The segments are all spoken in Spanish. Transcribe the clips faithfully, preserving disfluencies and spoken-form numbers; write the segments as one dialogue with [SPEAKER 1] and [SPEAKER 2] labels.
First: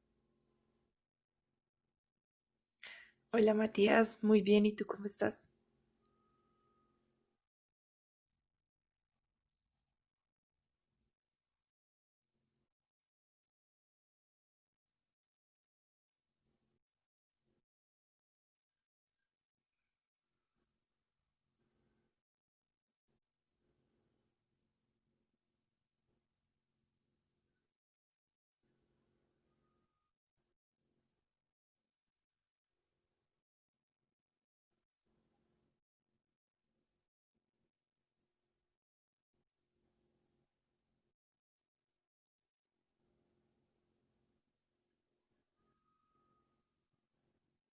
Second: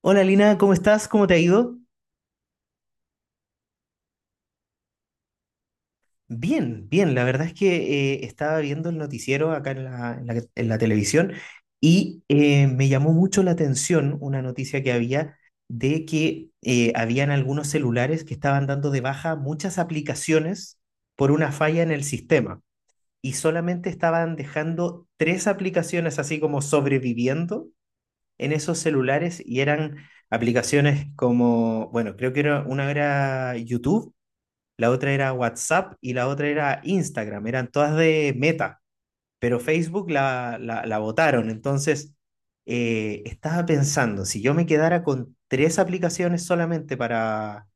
[SPEAKER 1] Hola Lina, ¿cómo estás? ¿Cómo te ha ido?
[SPEAKER 2] Hola Matías, muy bien, ¿y tú cómo estás?
[SPEAKER 1] Bien, bien. La verdad es que eh, estaba viendo el noticiero acá en la, en la- en la televisión y eh, me llamó mucho la atención una noticia que había de que eh, habían algunos celulares que estaban dando de baja muchas aplicaciones por una falla en el sistema y solamente estaban dejando tres aplicaciones así como sobreviviendo en esos celulares y eran aplicaciones como, bueno, creo que era, una era YouTube, la otra era WhatsApp y la otra era Instagram, eran todas de Meta, pero Facebook la, la, la votaron. Entonces, eh, estaba pensando, si yo me quedara con tres aplicaciones solamente para,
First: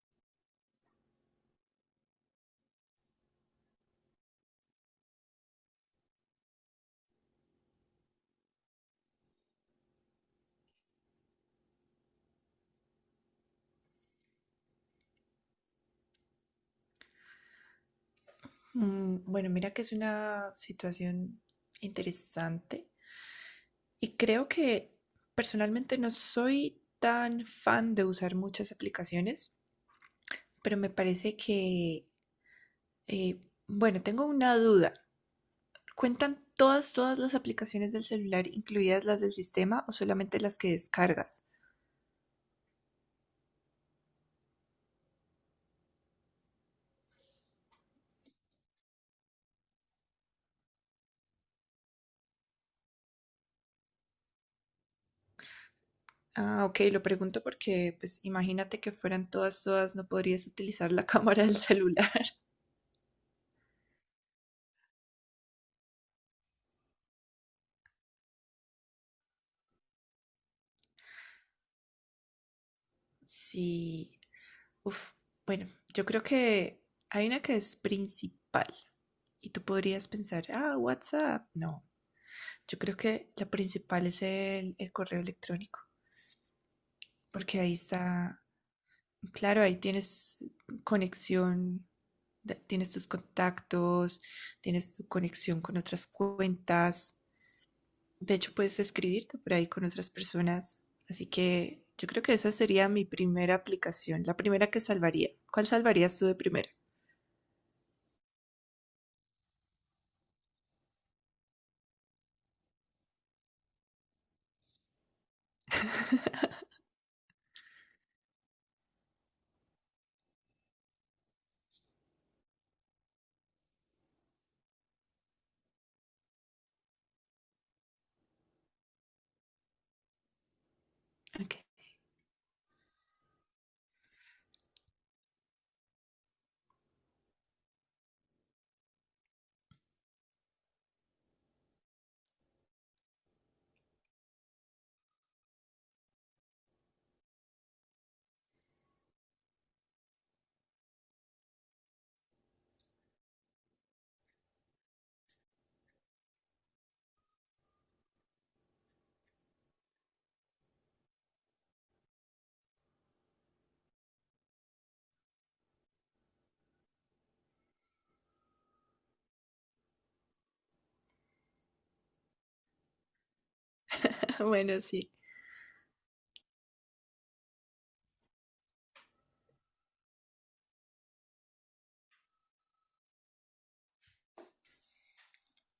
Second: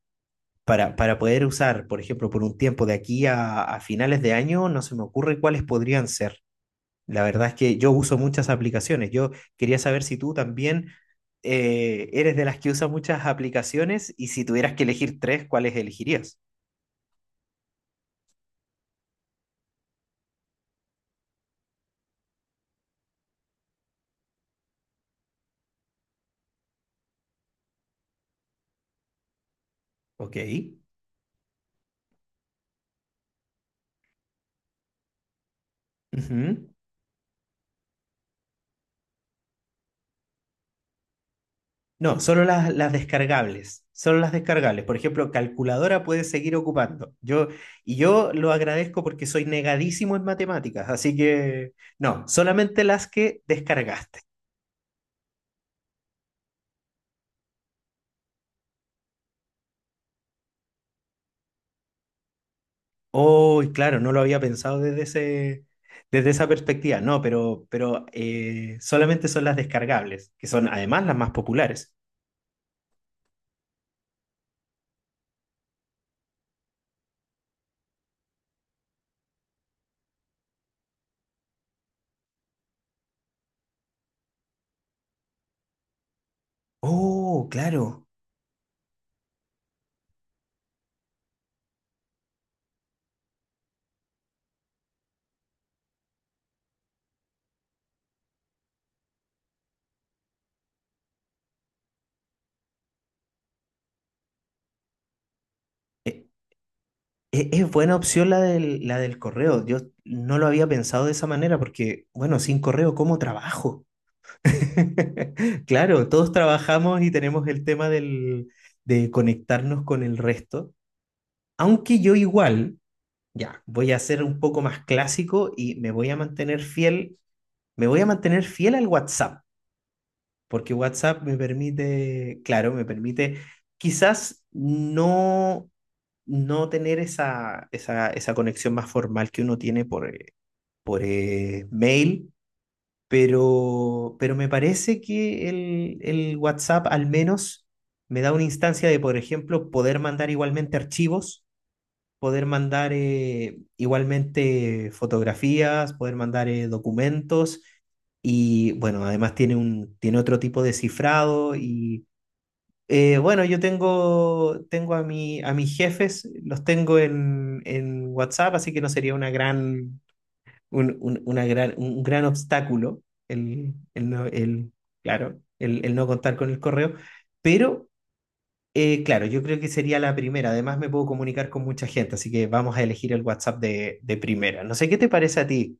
[SPEAKER 1] para, para poder usar, por ejemplo, por un tiempo de aquí a, a finales de año, no se me ocurre cuáles podrían ser. La verdad es que yo uso muchas aplicaciones. Yo quería saber si tú también eh, eres de las que usa muchas aplicaciones y si tuvieras que elegir tres, ¿cuáles elegirías?
[SPEAKER 2] Mm, bueno, mira que es una situación interesante y creo que personalmente no soy tan fan de usar muchas aplicaciones,
[SPEAKER 1] Ok.
[SPEAKER 2] pero me parece que, eh, bueno, tengo una duda. ¿Cuentan
[SPEAKER 1] Ujú.
[SPEAKER 2] todas, todas las aplicaciones del celular, incluidas las del sistema o solamente las que descargas?
[SPEAKER 1] No, solo las, las descargables, solo las descargables. Por ejemplo, calculadora puede seguir ocupando. Yo, y yo lo agradezco porque soy negadísimo en matemáticas, así que no, solamente las que descargaste.
[SPEAKER 2] Ah, ok, lo pregunto porque, pues, imagínate que fueran todas, todas, no podrías utilizar la cámara del celular.
[SPEAKER 1] Oh, y claro, no lo había pensado desde ese, desde esa perspectiva, no, pero, pero eh, solamente son las descargables, que son además las más populares.
[SPEAKER 2] Sí, uf, bueno, yo creo que hay una que es principal y tú podrías pensar, ah, WhatsApp. No, yo creo que la principal es el, el correo electrónico,
[SPEAKER 1] Oh,
[SPEAKER 2] porque ahí
[SPEAKER 1] claro.
[SPEAKER 2] está, claro, ahí tienes conexión, de- tienes tus contactos, tienes tu conexión con otras cuentas. De hecho, puedes escribirte por ahí con otras personas. Así que yo creo que esa sería mi primera aplicación, la primera que salvaría. ¿Cuál salvarías
[SPEAKER 1] Eh,
[SPEAKER 2] tú de primera?
[SPEAKER 1] E- Es buena opción la del, la del correo. Yo no lo había pensado de esa manera porque, bueno, sin correo, ¿cómo trabajo? Claro, todos trabajamos y tenemos el tema del, de conectarnos con el resto. Aunque yo igual, ya, voy a ser un poco más clásico y me voy a mantener fiel, me voy a mantener fiel al WhatsApp porque WhatsApp me
[SPEAKER 2] Ok.
[SPEAKER 1] permite, claro, me permite quizás no, no tener esa, esa, esa conexión más formal que uno tiene por, eh, por eh, mail, pero, pero me parece que el, el WhatsApp al menos me da una instancia de, por ejemplo, poder mandar igualmente archivos, poder mandar eh, igualmente fotografías, poder mandar eh, documentos y bueno, además tiene un, tiene otro tipo de cifrado y eh, bueno, yo tengo, tengo a mi, a mis jefes, los tengo en, en WhatsApp, así que no sería una gran, un, un- una gran, un gran obstáculo el, el no, el,
[SPEAKER 2] Bueno, sí.
[SPEAKER 1] claro, el, el no contar con el correo, pero eh, claro, yo creo que sería la primera. Además, me puedo comunicar con mucha gente, así que vamos a elegir el WhatsApp de, de primera. No sé qué te parece a ti.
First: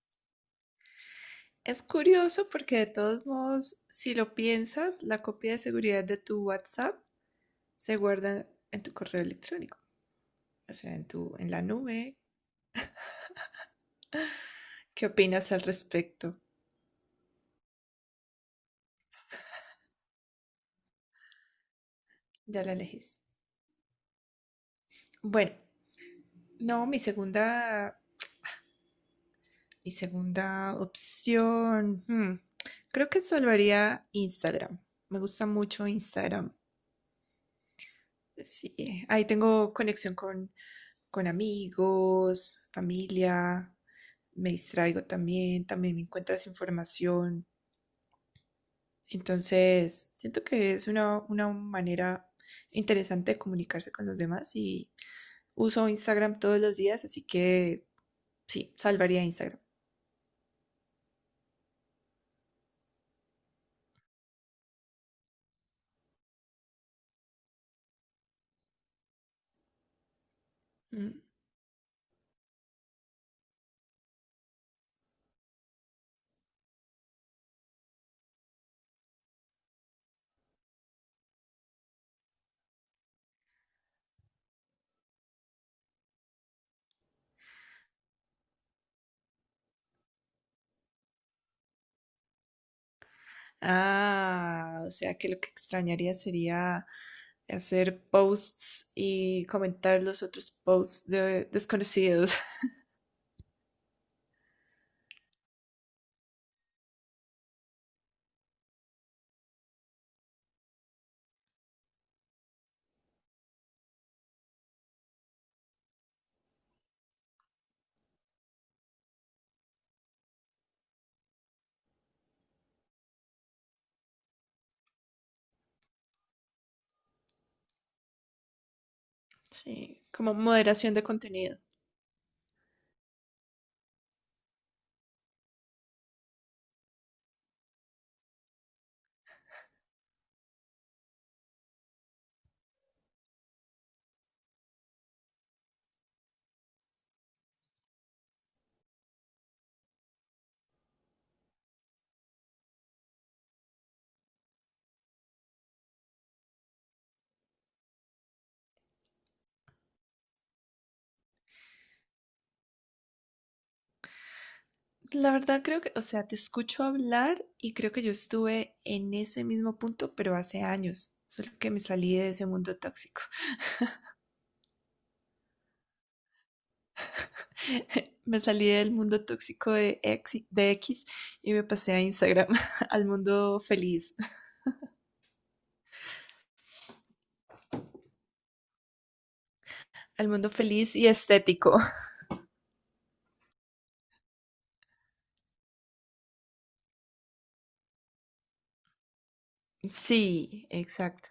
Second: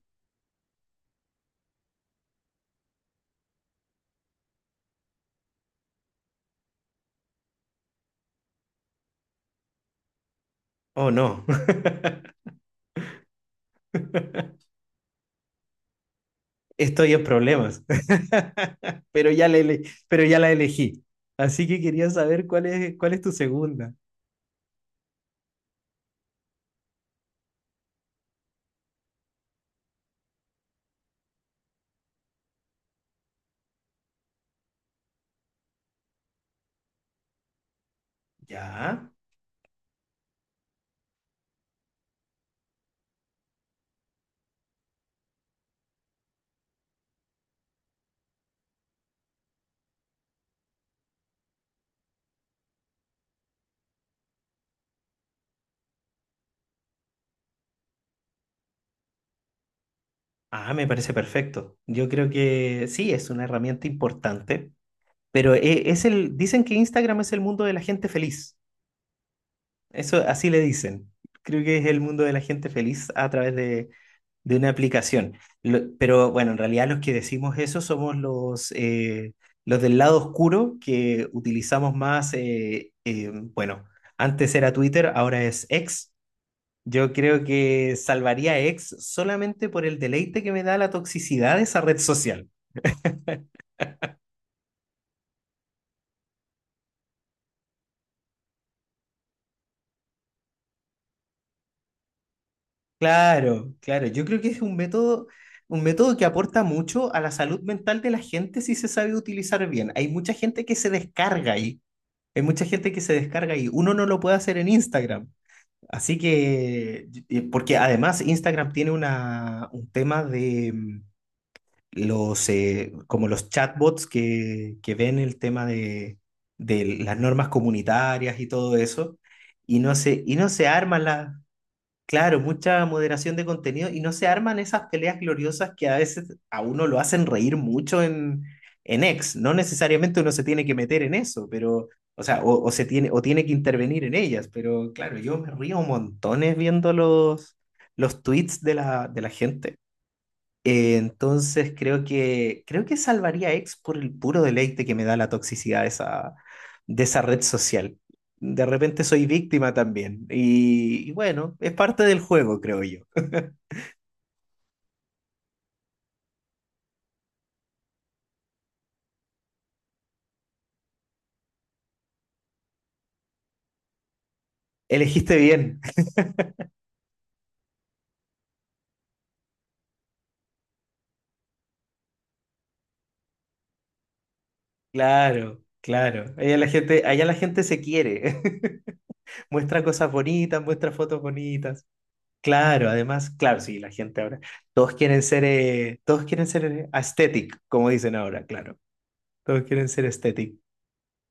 [SPEAKER 2] Es curioso porque de todos modos, si lo piensas, la copia de seguridad de tu WhatsApp se guarda en tu correo electrónico, o sea, en
[SPEAKER 1] Oh,
[SPEAKER 2] tu,
[SPEAKER 1] no,
[SPEAKER 2] en la nube. ¿Qué opinas al respecto?
[SPEAKER 1] estoy en problemas. Pero ya, le, ele- pero ya la elegí. Así que quería saber
[SPEAKER 2] Ya
[SPEAKER 1] cuál
[SPEAKER 2] la
[SPEAKER 1] es,
[SPEAKER 2] elegís.
[SPEAKER 1] cuál es tu segunda.
[SPEAKER 2] Bueno, no, mi segunda, mi segunda opción, hmm, creo que salvaría Instagram. Me gusta mucho Instagram. Sí,
[SPEAKER 1] Ya.
[SPEAKER 2] ahí tengo conexión con con amigos, familia, me distraigo también, también encuentras información. Entonces, siento que es una, una manera interesante de comunicarse con los demás y uso Instagram todos los días, así que sí, salvaría Instagram.
[SPEAKER 1] Ah, me parece perfecto. Yo creo que sí, es una herramienta importante, pero e- es el, dicen que Instagram es el mundo de la gente feliz. Eso así le dicen.
[SPEAKER 2] Mm.
[SPEAKER 1] Creo que es el mundo de la gente feliz a través de de una aplicación. Lo- pero bueno, en realidad los que decimos eso somos los, eh, los del lado oscuro que utilizamos más, eh, eh, bueno, antes era Twitter, ahora es X. Yo creo que salvaría a X solamente por el deleite que me da la toxicidad de esa red social.
[SPEAKER 2] Ah, o sea que lo que extrañaría sería hacer posts y comentar los otros posts de desconocidos.
[SPEAKER 1] Claro, claro, yo creo que es un método, un método que aporta mucho a la salud mental de la gente si se sabe utilizar bien. Hay mucha gente que se descarga ahí. Hay mucha gente que se descarga ahí uno no lo puede hacer en Instagram. Así que, y- porque además Instagram tiene una, un tema de mm, los, eh, como los chatbots que, que ven el tema de, de las normas comunitarias y todo eso, y no
[SPEAKER 2] Sí,
[SPEAKER 1] se,
[SPEAKER 2] como
[SPEAKER 1] y no se
[SPEAKER 2] moderación
[SPEAKER 1] arma
[SPEAKER 2] de
[SPEAKER 1] la-
[SPEAKER 2] contenido.
[SPEAKER 1] claro, mucha moderación de contenido y no se arman esas peleas gloriosas que a veces a uno lo hacen reír mucho en, en X. No necesariamente uno se tiene que meter en eso, pero, o sea, o, o se tiene, o tiene que intervenir en ellas, pero claro, yo me río montones viendo los, los tweets de la, de la gente. Eh, entonces creo que, creo que salvaría a X por el puro deleite que me da la toxicidad de esa, de esa red social. De repente soy víctima también. Y, y bueno, es parte del juego, creo yo.
[SPEAKER 2] La verdad creo que, o sea, te escucho hablar y creo que yo estuve en ese mismo punto, pero hace años, solo que me salí de ese mundo tóxico.
[SPEAKER 1] Elegiste bien.
[SPEAKER 2] Me salí del mundo tóxico de X, de X y me pasé a Instagram, al mundo feliz,
[SPEAKER 1] Claro, claro. Allá la gente, allá la gente se quiere. Muestra cosas
[SPEAKER 2] al mundo
[SPEAKER 1] bonitas, muestra
[SPEAKER 2] feliz y
[SPEAKER 1] fotos
[SPEAKER 2] estético.
[SPEAKER 1] bonitas. Claro, además, claro, sí, la gente ahora. Todos quieren ser, eh, todos quieren ser eh, aesthetic, como dicen ahora, claro. Todos quieren ser aesthetic.
[SPEAKER 2] Sí, exacto,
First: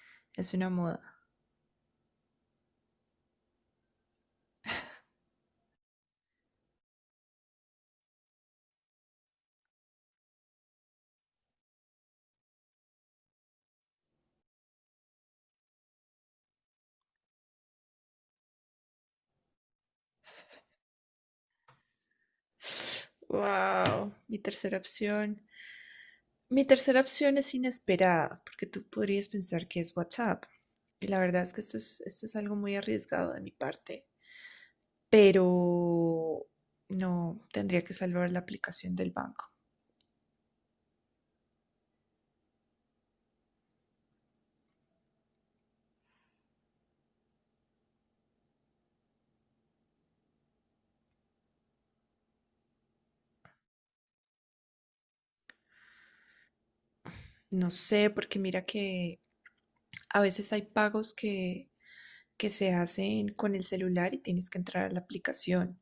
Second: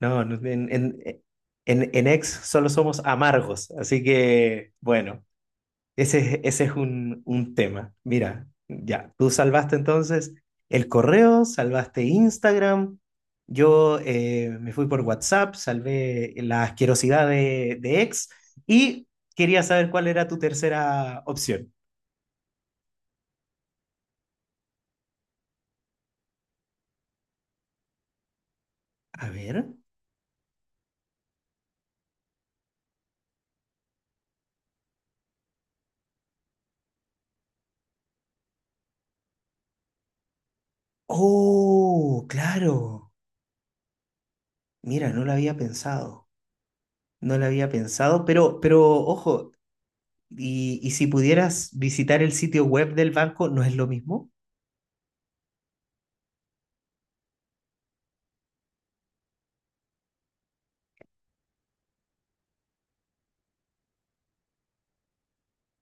[SPEAKER 1] No, no,
[SPEAKER 2] es
[SPEAKER 1] en,
[SPEAKER 2] una
[SPEAKER 1] en,
[SPEAKER 2] moda.
[SPEAKER 1] eh, en, en Ex solo somos amargos, así que bueno, ese, es- ese es un, un tema. Mira, ya, tú salvaste entonces el correo, salvaste Instagram, yo eh, me fui por WhatsApp, salvé la asquerosidad de, de Ex y quería saber cuál era tu tercera opción.
[SPEAKER 2] Wow, mi tercera opción. Mi tercera opción es inesperada, porque tú podrías
[SPEAKER 1] A ver.
[SPEAKER 2] pensar que es WhatsApp. Y la verdad es que esto es, esto es algo muy arriesgado de mi parte, pero no tendría que salvar la aplicación del banco.
[SPEAKER 1] Oh, claro. Mira, no lo había pensado. No lo había pensado, pero, pero ojo, Y, y si pudieras visitar el sitio web del banco, ¿no es lo mismo?
[SPEAKER 2] No sé, porque mira que a veces hay pagos que, que se hacen con el celular y tienes que entrar a la aplicación.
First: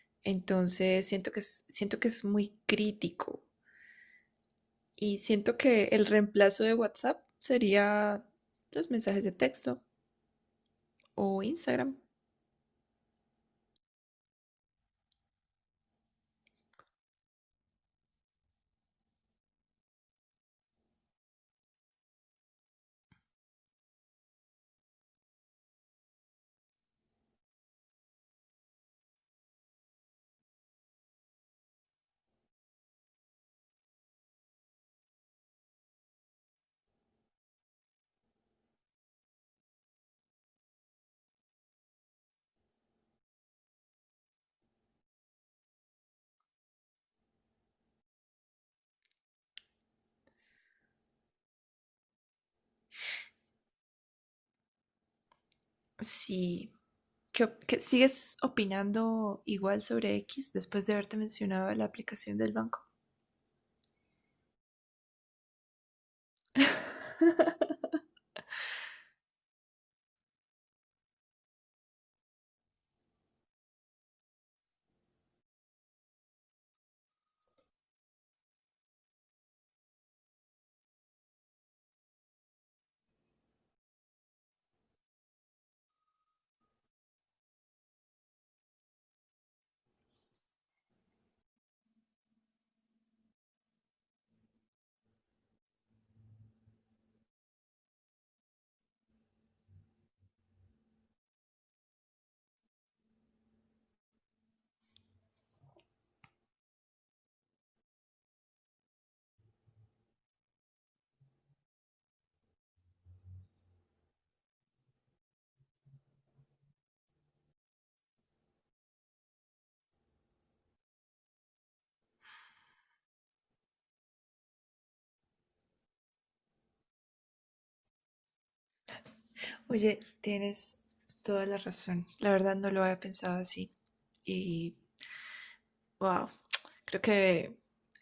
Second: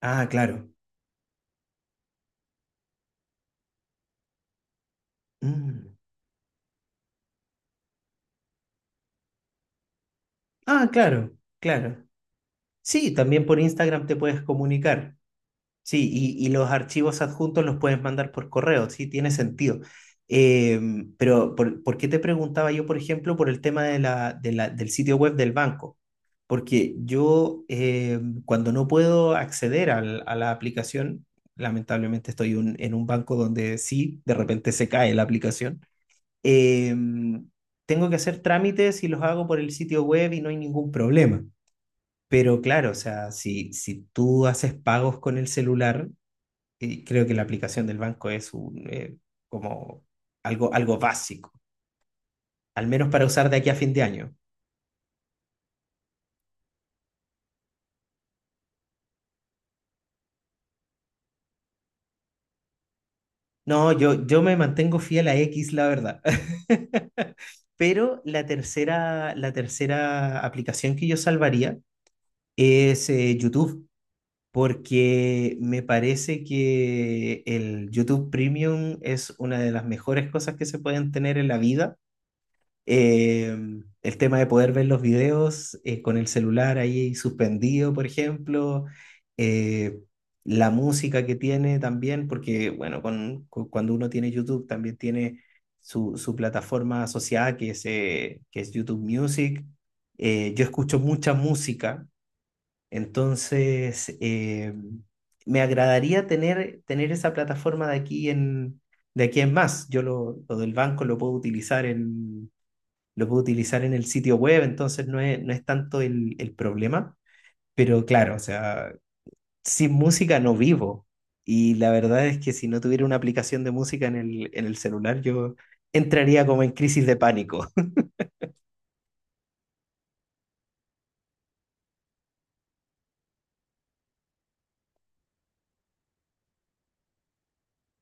[SPEAKER 1] Ah, claro.
[SPEAKER 2] Entonces siento que es, siento que es muy crítico. Y siento que
[SPEAKER 1] Mm.
[SPEAKER 2] el reemplazo de WhatsApp sería los mensajes de texto
[SPEAKER 1] Ah, claro,
[SPEAKER 2] o Instagram.
[SPEAKER 1] claro. Sí, también por Instagram te puedes comunicar. Sí, y, y los archivos adjuntos los puedes mandar por correo, sí, tiene sentido. Em, pero, por, ¿por qué te preguntaba yo, por ejemplo, por el tema de la, de la- del sitio web del banco? Porque yo, em, cuando no puedo acceder al- a la aplicación, lamentablemente estoy un- en un banco donde sí, de repente se cae la aplicación, em, tengo que hacer trámites y los hago por el sitio web y no hay ningún problema. Pero claro, o sea, si, si tú haces pagos con el celular, y creo que la aplicación del banco es un, eh, como algo, algo básico, al menos para usar de aquí a fin de año.
[SPEAKER 2] Sí. ¿Qué, op- qué- sigues opinando igual sobre X después de haberte mencionado la aplicación del banco?
[SPEAKER 1] No, yo, yo me mantengo fiel a X, la verdad. Pero la tercera, la tercera aplicación que yo salvaría es eh, YouTube, porque me parece que el YouTube Premium es una de las mejores cosas que se pueden tener en la vida. Eh, el tema de poder ver los videos eh, con el celular ahí suspendido, por ejemplo. Eh, la música que tiene también, porque bueno, con, cu- cuando uno tiene YouTube también tiene su, su plataforma asociada que es, eh, que es YouTube Music. Eh, yo escucho mucha música, entonces eh, me agradaría tener, tener esa plataforma de aquí en, de aquí en más. Yo lo, lo del banco lo puedo utilizar en lo puedo utilizar en el sitio web, entonces no es, no es tanto el, el problema. Pero claro, o sea, sin música no vivo. Y la verdad es que si no tuviera una aplicación de música en el, en el celular, yo entraría como en crisis de pánico.
[SPEAKER 2] Oye, tienes toda la razón. La verdad no lo había pensado así. Y wow, creo que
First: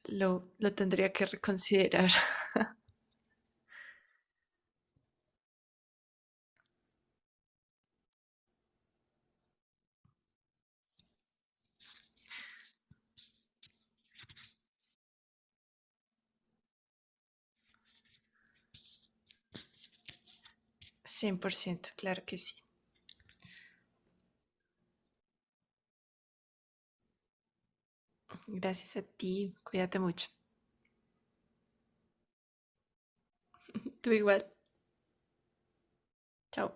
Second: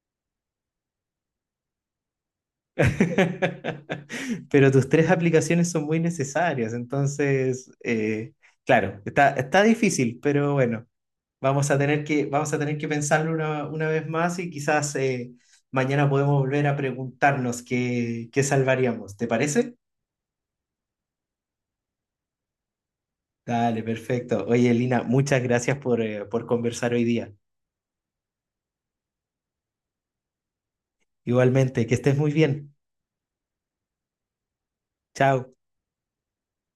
[SPEAKER 2] lo, lo tendría que reconsiderar.
[SPEAKER 1] Pero tus tres aplicaciones son muy necesarias, entonces, eh, claro, está, está difícil, pero bueno. Vamos a tener que, vamos a tener que pensarlo una, una vez más y quizás eh, mañana podemos volver a preguntarnos qué, qué salvaríamos. ¿Te parece?
[SPEAKER 2] Cien por ciento, claro que sí.
[SPEAKER 1] Dale, perfecto. Oye, Lina, muchas gracias por, eh, por conversar hoy día.
[SPEAKER 2] Gracias a ti. Cuídate mucho.
[SPEAKER 1] Igualmente, que estés muy bien.
[SPEAKER 2] Tú igual.
[SPEAKER 1] Chao.
[SPEAKER 2] Chao.